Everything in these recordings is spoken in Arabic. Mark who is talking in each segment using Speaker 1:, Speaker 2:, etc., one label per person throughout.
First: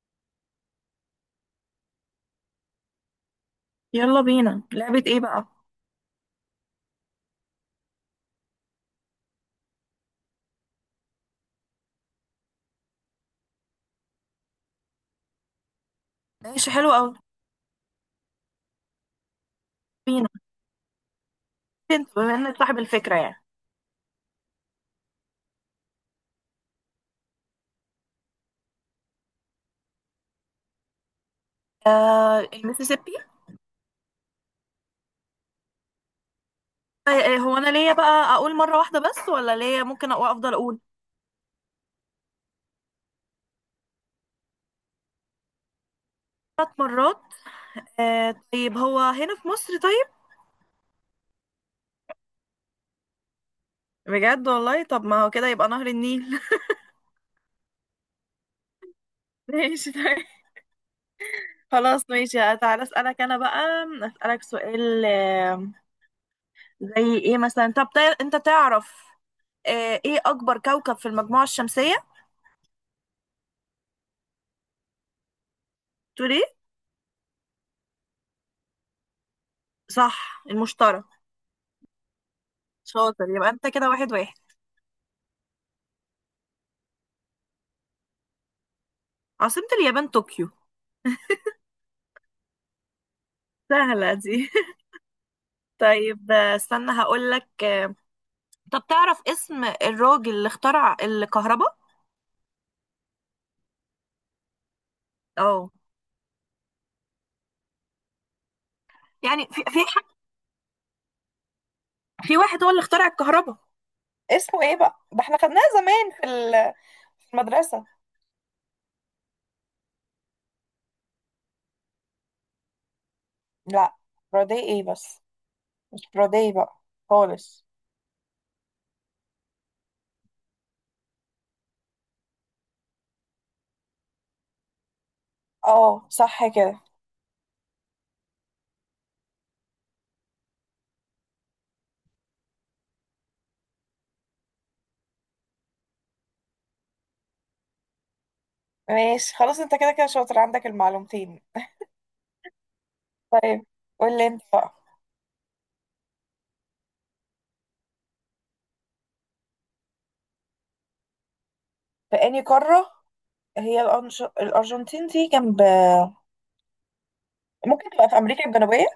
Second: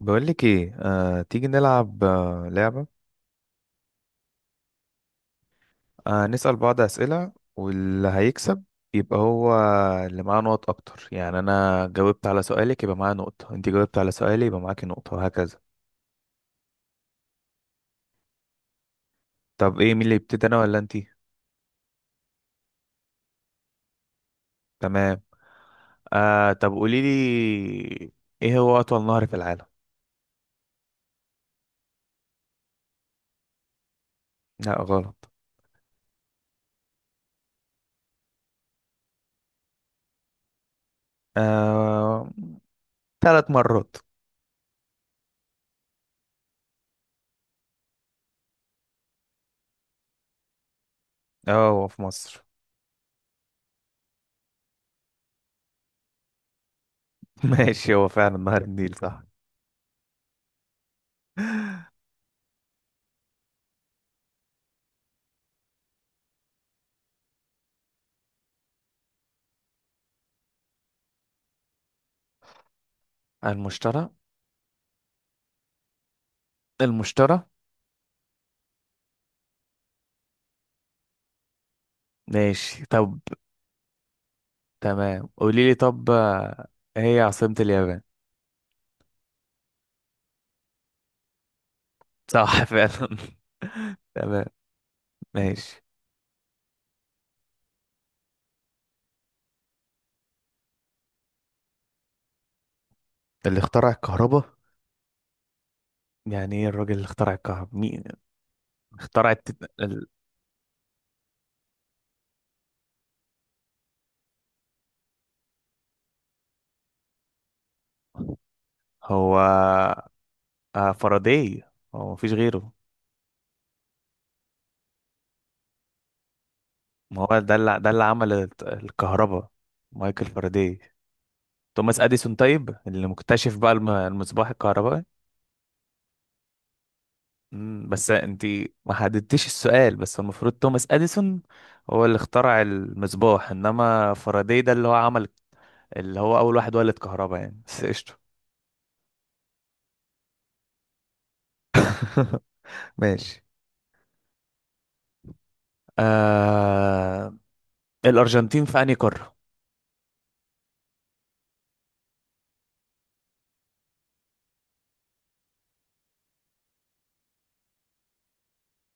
Speaker 1: بقولك ايه. تيجي نلعب لعبة.
Speaker 2: يلا بينا. لعبة ايه بقى؟
Speaker 1: نسأل بعض أسئلة، واللي هيكسب يبقى هو اللي معاه نقط أكتر. يعني أنا جاوبت على سؤالك يبقى معايا نقطة، أنت جاوبت على سؤالي يبقى معاكي نقطة، وهكذا.
Speaker 2: ماشي، حلو قوي.
Speaker 1: طب ايه، مين اللي
Speaker 2: بينا.
Speaker 1: يبتدي، أنا ولا أنتي؟
Speaker 2: انت بما انك صاحب الفكرة يعني.
Speaker 1: تمام. طب قوليلي، ايه هو أطول نهر في العالم؟
Speaker 2: المسيسيبي.
Speaker 1: لا، غلط.
Speaker 2: هو انا ليا بقى اقول مرة واحدة بس ولا ليا ممكن افضل اقول
Speaker 1: آه. ثلاث مرات.
Speaker 2: 3 مرات؟ طيب، هو هنا في مصر؟ طيب.
Speaker 1: اه، هو في مصر.
Speaker 2: بجد والله، طب ما هو كده يبقى نهر النيل.
Speaker 1: ماشي، هو فعلا نهر النيل، صح.
Speaker 2: ماشي طيب. خلاص ماشي، تعالى اسألك انا بقى. اسألك سؤال. زي ايه مثلا؟ طب انت تعرف ايه اكبر كوكب في المجموعة الشمسية؟
Speaker 1: المشترى.
Speaker 2: تقول ايه؟
Speaker 1: المشترى.
Speaker 2: صح، المشتري.
Speaker 1: ماشي، طب.
Speaker 2: شاطر، يبقى انت كده واحد واحد.
Speaker 1: تمام، قولي لي طب، هي عاصمة اليابان؟
Speaker 2: عاصمة اليابان طوكيو.
Speaker 1: صح فعلا.
Speaker 2: سهلة
Speaker 1: تمام.
Speaker 2: دي.
Speaker 1: ماشي.
Speaker 2: طيب استنى هقول لك طب تعرف اسم الراجل اللي اخترع الكهرباء؟
Speaker 1: اللي اخترع الكهرباء.
Speaker 2: اه.
Speaker 1: يعني ايه، الراجل اللي اخترع الكهرباء مين؟ اخترع
Speaker 2: يعني في واحد هو اللي اخترع الكهرباء، اسمه ايه بقى؟ ده احنا خدناها زمان في في المدرسة.
Speaker 1: هو فاراداي. هو، مفيش غيره؟
Speaker 2: لا، برودي ايه بس؟ مش برودي بقى،
Speaker 1: ما هو ده
Speaker 2: خالص.
Speaker 1: اللي، عمل الكهرباء، مايكل فاراداي. توماس اديسون طيب، اللي مكتشف بقى المصباح الكهربائي.
Speaker 2: اه، صح كده.
Speaker 1: بس انت ما حددتيش السؤال، بس المفروض توماس اديسون هو اللي اخترع المصباح، انما فاراداي ده اللي هو عمل، اللي هو اول واحد ولد كهرباء يعني، بس قشطه.
Speaker 2: ماشي، خلاص انت كده كده شاطر عندك المعلومتين.
Speaker 1: ماشي.
Speaker 2: طيب قول لي انت بقى.
Speaker 1: آه... الارجنتين في انهي قاره؟
Speaker 2: في انهي قارة؟ هي الأرجنتين دي جنب، ممكن تبقى في امريكا الجنوبيه.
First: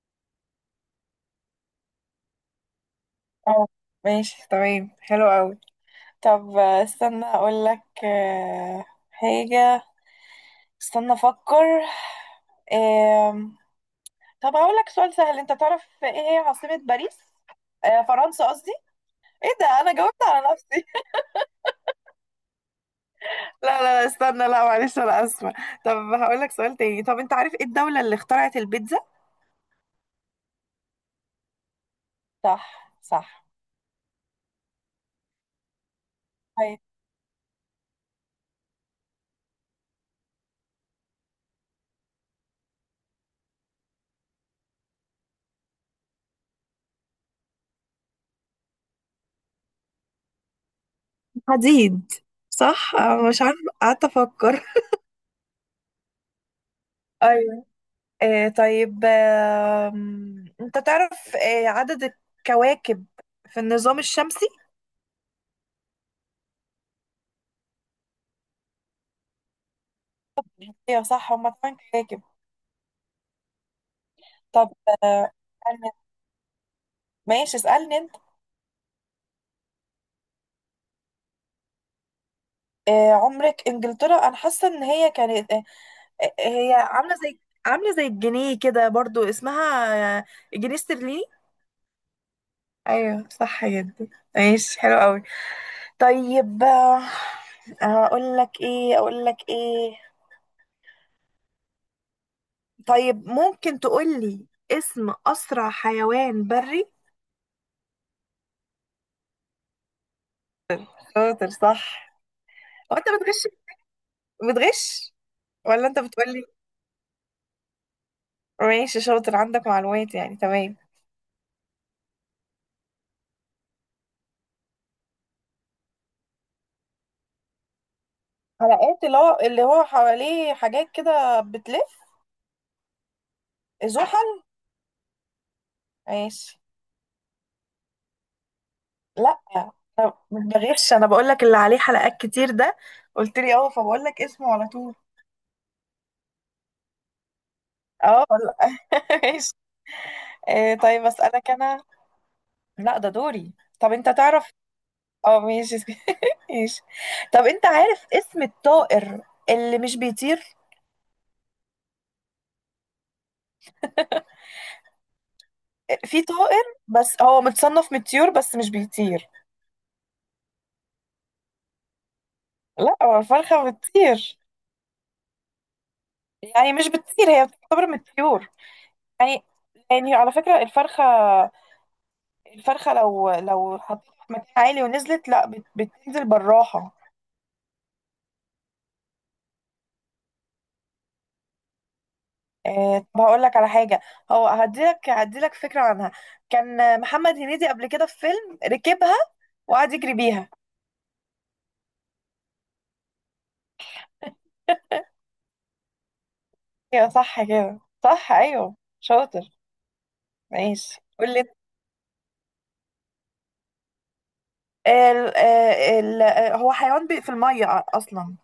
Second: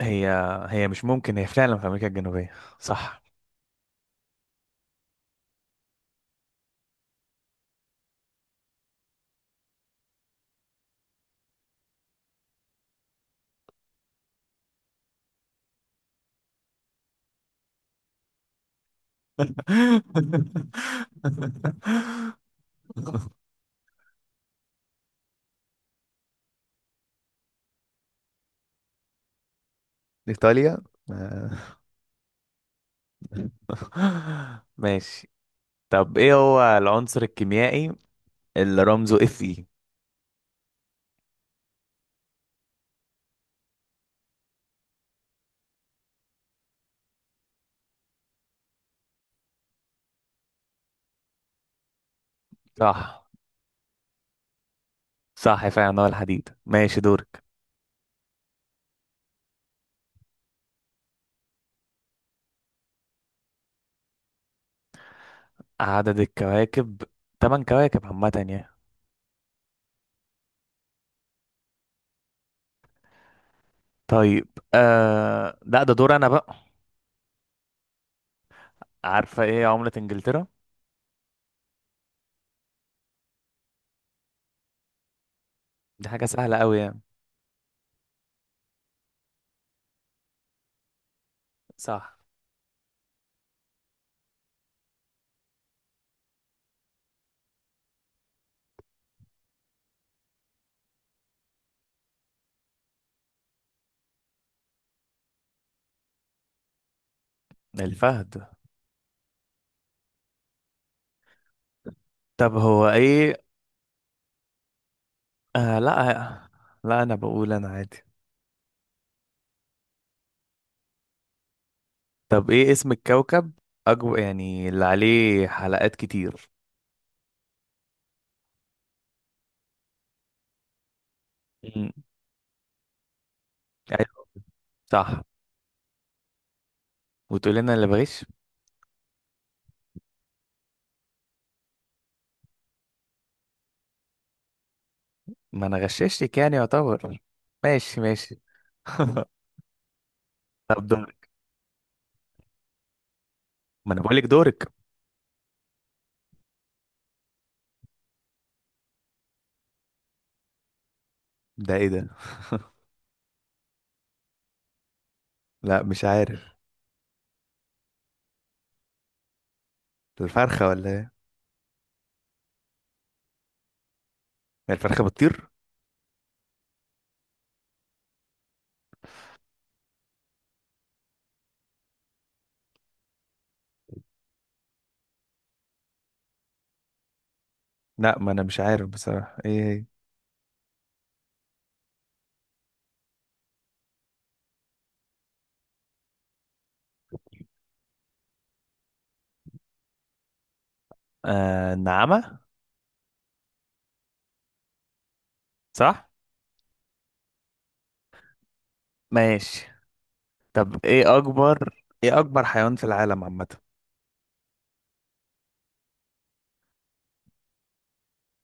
Speaker 1: هي هي مش ممكن، هي فعلا في امريكا الجنوبيه، صح.
Speaker 2: اه. ماشي، تمام حلو قوي. طب استنى اقول لك حاجه. استنى افكر. آم، طب هقول لك سؤال سهل. انت تعرف ايه هي عاصمه باريس؟ فرنسا قصدي. ايه ده، انا جاوبت على نفسي. لا لا لا، استنى، لا معلش انا اسفه. طب هقول لك سؤال تاني. طب انت عارف ايه الدولة اللي اخترعت البيتزا؟
Speaker 1: إيطاليا. آه،
Speaker 2: صح صح.
Speaker 1: ماشي. طب ايه هو
Speaker 2: طيب.
Speaker 1: العنصر الكيميائي اللي رمزه اف اي؟
Speaker 2: حديد. صح،
Speaker 1: صح،
Speaker 2: أنا مش عارفة، قعدت افكر.
Speaker 1: صح فعلا هو الحديد. ماشي، دورك.
Speaker 2: طيب، انت تعرف عدد الكواكب في النظام الشمسي؟
Speaker 1: عدد الكواكب، تمن كواكب عامة يعني.
Speaker 2: ايوه صح، هما 8 كواكب.
Speaker 1: طيب.
Speaker 2: طب
Speaker 1: لا،
Speaker 2: أنا-
Speaker 1: ده دور انا بقى.
Speaker 2: ماشي اسألني انت.
Speaker 1: عارفة ايه عملة انجلترا؟
Speaker 2: عمرك، انجلترا انا حاسة ان هي كانت
Speaker 1: دي حاجة سهلة
Speaker 2: هي
Speaker 1: قوي يعني.
Speaker 2: عاملة زي، عاملة زي الجنيه كده برضو، اسمها جنيه استرليني.
Speaker 1: صح.
Speaker 2: ايوه، صح جدا. ماشي، حلو قوي. طيب اقول لك ايه، اقول لك ايه. طيب ممكن تقولي اسم أسرع حيوان بري؟
Speaker 1: الفهد.
Speaker 2: شاطر، صح.
Speaker 1: طب هو
Speaker 2: هو أنت
Speaker 1: ايه؟
Speaker 2: بتغش؟ بتغش؟ ولا أنت بتقولي؟
Speaker 1: لا، لا، انا بقول انا عادي.
Speaker 2: ماشي، شاطر عندك معلومات يعني، تمام.
Speaker 1: طب ايه اسم الكوكب اكبر، يعني اللي عليه حلقات كتير؟
Speaker 2: حلقات، اللي هو حواليه حاجات كده
Speaker 1: مم.
Speaker 2: بتلف.
Speaker 1: ايوه،
Speaker 2: زحل.
Speaker 1: صح.
Speaker 2: ماشي.
Speaker 1: وتقول لنا اللي بغش.
Speaker 2: لا مش بغش، أنا بقول لك اللي عليه حلقات كتير ده قلت لي أه، فبقول لك اسمه على طول.
Speaker 1: ما انا غششتك يعني، يعتبر. ماشي،
Speaker 2: أه
Speaker 1: ماشي.
Speaker 2: لا. ماشي.
Speaker 1: طب
Speaker 2: طيب
Speaker 1: دورك.
Speaker 2: أسألك أنا. لا، ده دوري. طب
Speaker 1: ما انا
Speaker 2: أنت
Speaker 1: بقول لك
Speaker 2: تعرف.
Speaker 1: دورك.
Speaker 2: اه ماشي. ماشي. طب انت عارف اسم الطائر اللي مش بيطير؟
Speaker 1: ده ايه ده؟ لا، مش
Speaker 2: في
Speaker 1: عارف.
Speaker 2: طائر بس هو متصنف من الطيور بس مش بيطير.
Speaker 1: الفرخة ولا ايه؟
Speaker 2: لا، هو الفرخة بتطير؟
Speaker 1: هي الفرخة بتطير.
Speaker 2: يعني مش بتطير، هي بتعتبر من الطيور يعني. يعني على فكرة الفرخة، الفرخة لو حطيتها في مكان عالي ونزلت، لا بتنزل بالراحة.
Speaker 1: لا، ما انا مش عارف بصراحة ايه هي.
Speaker 2: طب هقول لك على حاجة، هو هديلك فكرة عنها. كان محمد هنيدي قبل كده في فيلم ركبها وقعد يجري بيها.
Speaker 1: النعامة. صح.
Speaker 2: ايوه صح كده، صح ايوه، شاطر.
Speaker 1: ماشي. طب
Speaker 2: ماشي.
Speaker 1: ايه
Speaker 2: قول لي ال
Speaker 1: اكبر ايه اكبر حيوان في العالم عامة؟
Speaker 2: ال آه، ال آه، هو حيوان بي في الميه اصلا،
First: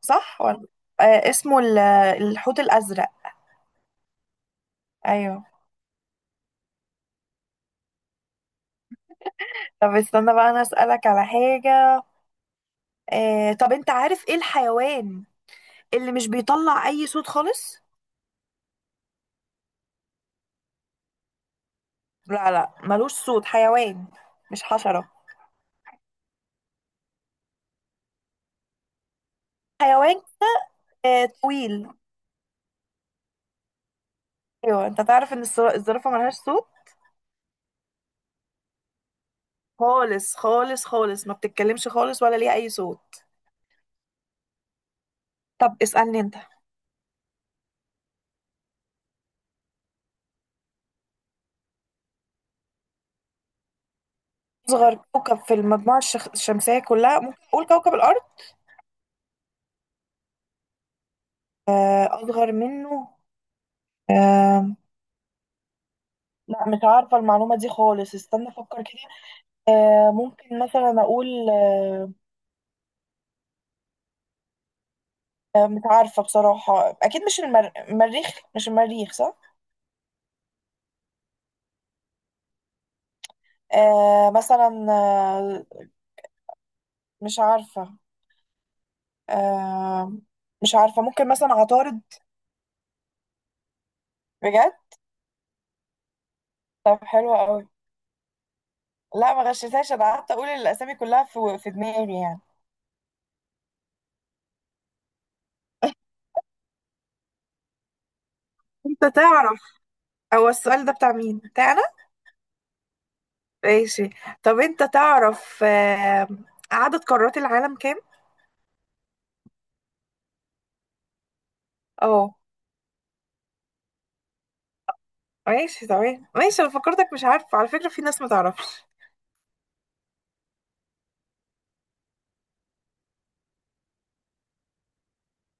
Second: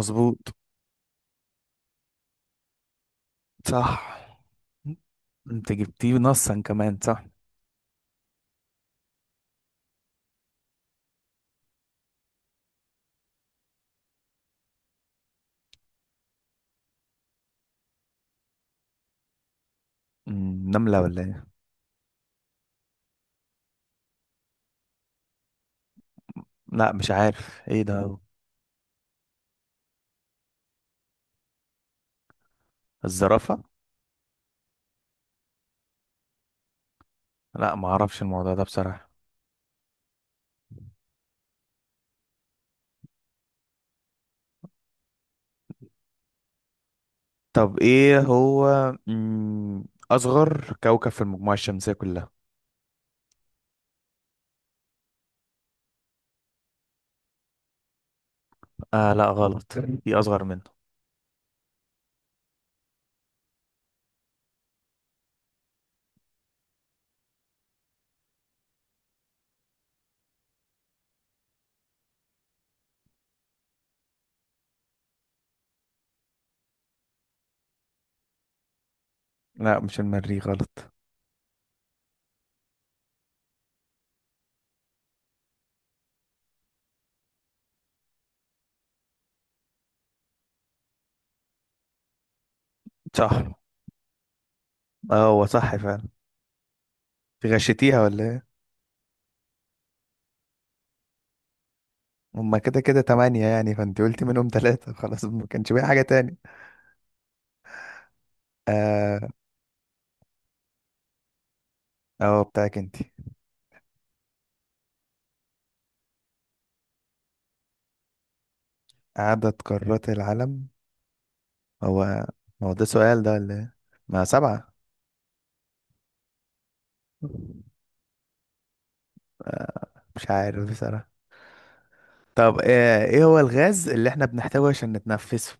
Speaker 2: صح ولا؟ اسمه الحوت الازرق.
Speaker 1: صح.
Speaker 2: ايوه.
Speaker 1: انت جبتيه نصا كمان، صح.
Speaker 2: طب استنى بقى انا اسالك على حاجه. طب انت عارف ايه الحيوان اللي مش بيطلع اي صوت خالص؟
Speaker 1: نملة ولا ايه؟
Speaker 2: لا لا، ملوش صوت، حيوان، مش حشره،
Speaker 1: لا، مش عارف ايه ده.
Speaker 2: حيوان طويل.
Speaker 1: الزرافة.
Speaker 2: ايوه، انت تعرف ان الزرافه ملهاش صوت
Speaker 1: لا، ما اعرفش الموضوع ده بصراحة.
Speaker 2: خالص خالص خالص، ما بتتكلمش خالص ولا ليها اي صوت. طب اسألني انت.
Speaker 1: طب ايه هو، اصغر كوكب في المجموعة الشمسية كلها؟
Speaker 2: أصغر كوكب في المجموعة الشمسية كلها؟ ممكن أقول كوكب الأرض.
Speaker 1: لا، غلط. في اصغر منه.
Speaker 2: أصغر منه. آه، لا مش عارفة المعلومة دي خالص، استنى أفكر كده. ممكن مثلا أقول مش عارفة بصراحة. أكيد مش المريخ، مش المريخ صح؟
Speaker 1: لا، مش المريخ، غلط.
Speaker 2: مثلا مش عارفة. آه، مش عارفة، ممكن مثلا عطارد.
Speaker 1: صح،
Speaker 2: بجد؟
Speaker 1: اه هو صح فعلا.
Speaker 2: طب حلوة
Speaker 1: في،
Speaker 2: أوي.
Speaker 1: غشيتيها ولا ايه؟
Speaker 2: لا ما غشيتهاش، أنا قعدت أقول الأسامي كلها في دماغي يعني.
Speaker 1: هما كده كده تمانية يعني، فانت قلتي منهم تلاتة، خلاص ما كانش بقى حاجة تاني.
Speaker 2: انت
Speaker 1: اه.
Speaker 2: تعرف، هو السؤال ده بتاع مين؟ بتاع أنا؟
Speaker 1: اه، بتاعك انت.
Speaker 2: ماشي. طب أنت تعرف عدد قارات العالم كام؟
Speaker 1: عدد قارات العالم. هو
Speaker 2: اه.
Speaker 1: هو ده سؤال ده ولا ايه؟ ما سبعة.
Speaker 2: ماشي تمام، ماشي. أنا فكرتك، مش عارفة، على فكرة في ناس ما تعرفش.
Speaker 1: آه، مش عارف بصراحة. طب ايه هو الغاز اللي احنا بنحتاجه عشان نتنفسه؟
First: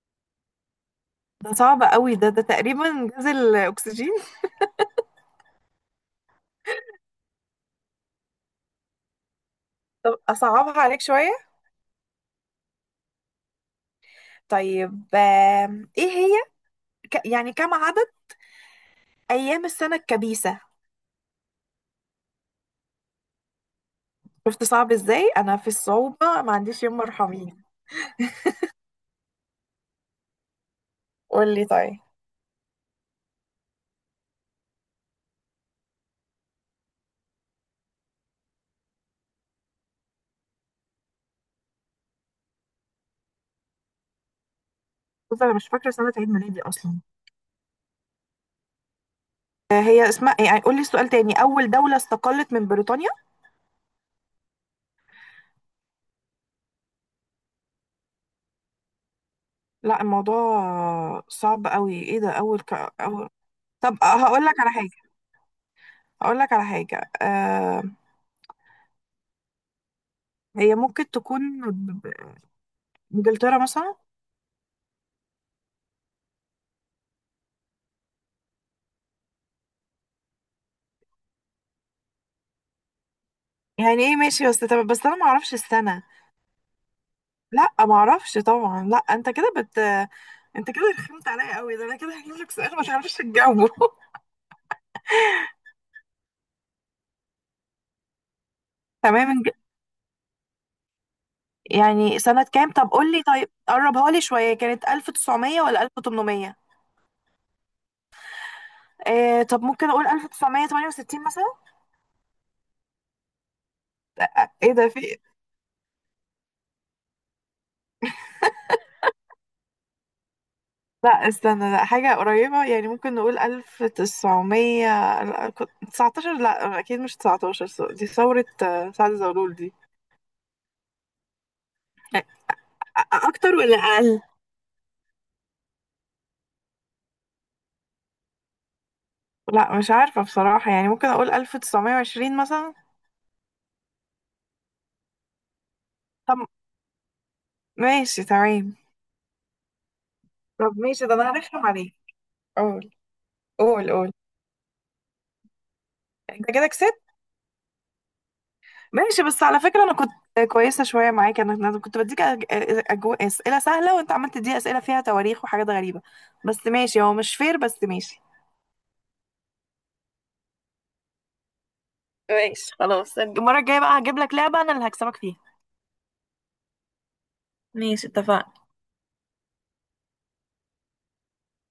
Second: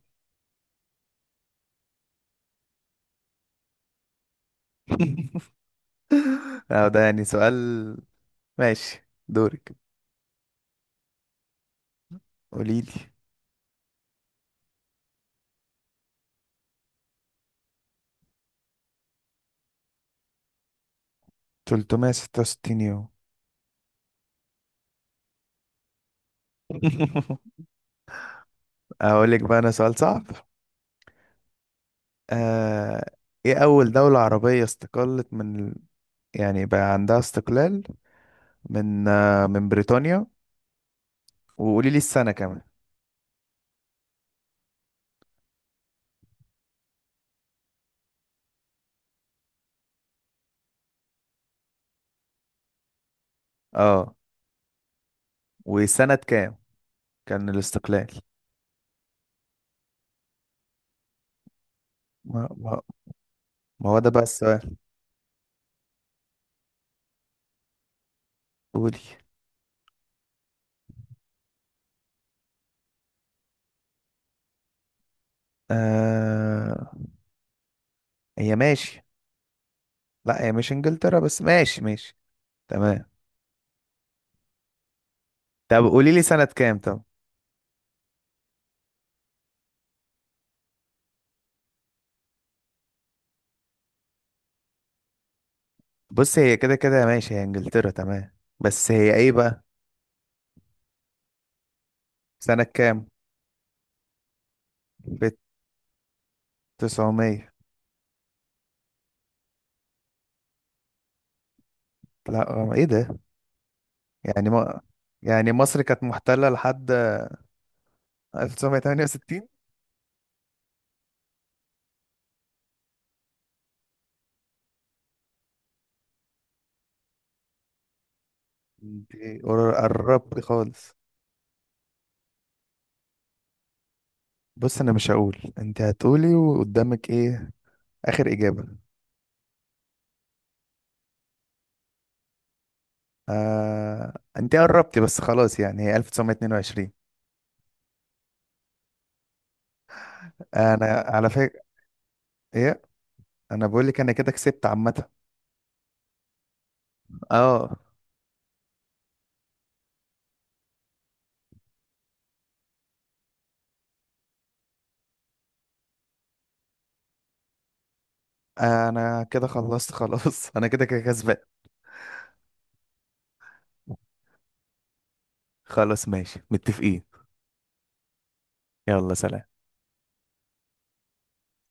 Speaker 2: ده صعب قوي، ده تقريبا جزء الأكسجين.
Speaker 1: اه، ده يعني سؤال. ماشي، دورك.
Speaker 2: طب أصعبها عليك شوية.
Speaker 1: قوليلي.
Speaker 2: طيب إيه هي يعني كم عدد أيام السنة الكبيسة؟
Speaker 1: 366 يوم.
Speaker 2: شفت صعب إزاي؟ أنا في الصعوبة ما عنديش يوم مرحمين.
Speaker 1: اقول لك بقى انا سؤال صعب.
Speaker 2: قول لي طيب.
Speaker 1: آه، ايه اول دولة عربية استقلت يعني بقى عندها استقلال، من بريطانيا، وقولي لي السنة كمان.
Speaker 2: بص أنا مش فاكرة سنة عيد ميلادي أصلا. هي اسمها يعني، قول لي السؤال تاني. أول دولة استقلت من بريطانيا؟
Speaker 1: اه. وسنة كام كان الاستقلال؟
Speaker 2: لا، الموضوع صعب قوي. ايه ده،
Speaker 1: ما,
Speaker 2: اول
Speaker 1: ما,
Speaker 2: أول...
Speaker 1: ما
Speaker 2: طب
Speaker 1: هو ده بقى
Speaker 2: هقول لك على
Speaker 1: السؤال.
Speaker 2: حاجه، هقول لك على حاجه.
Speaker 1: قولي.
Speaker 2: هي ممكن تكون ب- ب- انجلترا مثلا.
Speaker 1: آه هي ماشي. لا، هي مش انجلترا، بس ماشي، ماشي. تمام.
Speaker 2: يعني ايه ماشي؟ بس طب بس انا ما اعرفش
Speaker 1: طب
Speaker 2: السنه.
Speaker 1: قولي لي سنة كام طب.
Speaker 2: لا ما اعرفش طبعا. لا، انت كده انت كده رخمت عليا قوي. ده انا كده هجيب لك سؤال ما تعرفش تجاوبه.
Speaker 1: بص، هي كده كده ماشي، هي انجلترا تمام، بس هي
Speaker 2: تمام.
Speaker 1: ايه بقى.
Speaker 2: يعني سنه
Speaker 1: سنة
Speaker 2: كام طب؟
Speaker 1: كام؟
Speaker 2: قول لي طيب، قربها لي شويه، كانت
Speaker 1: في
Speaker 2: 1900 ولا 1800؟
Speaker 1: 900.
Speaker 2: طب ممكن اقول 1968 مثلا.
Speaker 1: لا، ايه ده، يعني
Speaker 2: ايه
Speaker 1: ما،
Speaker 2: ده في؟
Speaker 1: يعني مصر كانت محتلة لحد 1968؟
Speaker 2: لا استنى، لا، حاجة قريبة يعني. ممكن نقول 1919. لا أكيد مش تسعتاشر، دي ثورة
Speaker 1: انت
Speaker 2: سعد زغلول دي.
Speaker 1: قربتي خالص.
Speaker 2: أ- اكتر ولا اقل؟
Speaker 1: بص، انا مش هقول، انت هتقولي وقدامك ايه، اخر اجابة.
Speaker 2: لا مش عارفة بصراحة، يعني ممكن أقول 1920 مثلا.
Speaker 1: انت قربتي بس، خلاص يعني هي
Speaker 2: طب
Speaker 1: 1922.
Speaker 2: ماشي تمام. طب
Speaker 1: انا
Speaker 2: ماشي، ده
Speaker 1: على
Speaker 2: أنا هرخم
Speaker 1: فكرة.
Speaker 2: عليك.
Speaker 1: ايه.
Speaker 2: قول
Speaker 1: انا بقول
Speaker 2: قول
Speaker 1: لك انا
Speaker 2: قول.
Speaker 1: كده كسبت عامة.
Speaker 2: أنت كده كسبت.
Speaker 1: اه.
Speaker 2: ماشي، بس على فكرة أنا كنت كويسة شوية معاك. أنا كنت بديك أسئلة سهلة، وأنت عملت تدي أسئلة فيها تواريخ وحاجات غريبة. بس ماشي، هو مش فير بس ماشي.
Speaker 1: انا كده خلصت خلاص. انا كده كده كسبان.
Speaker 2: ماشي خلاص، المرة الجاية بقى هجيب لك لعبة أنا اللي هكسبك فيها.
Speaker 1: خلاص، ماشي، متفقين.
Speaker 2: ماشي، اتفقنا.
Speaker 1: يلا، سلام.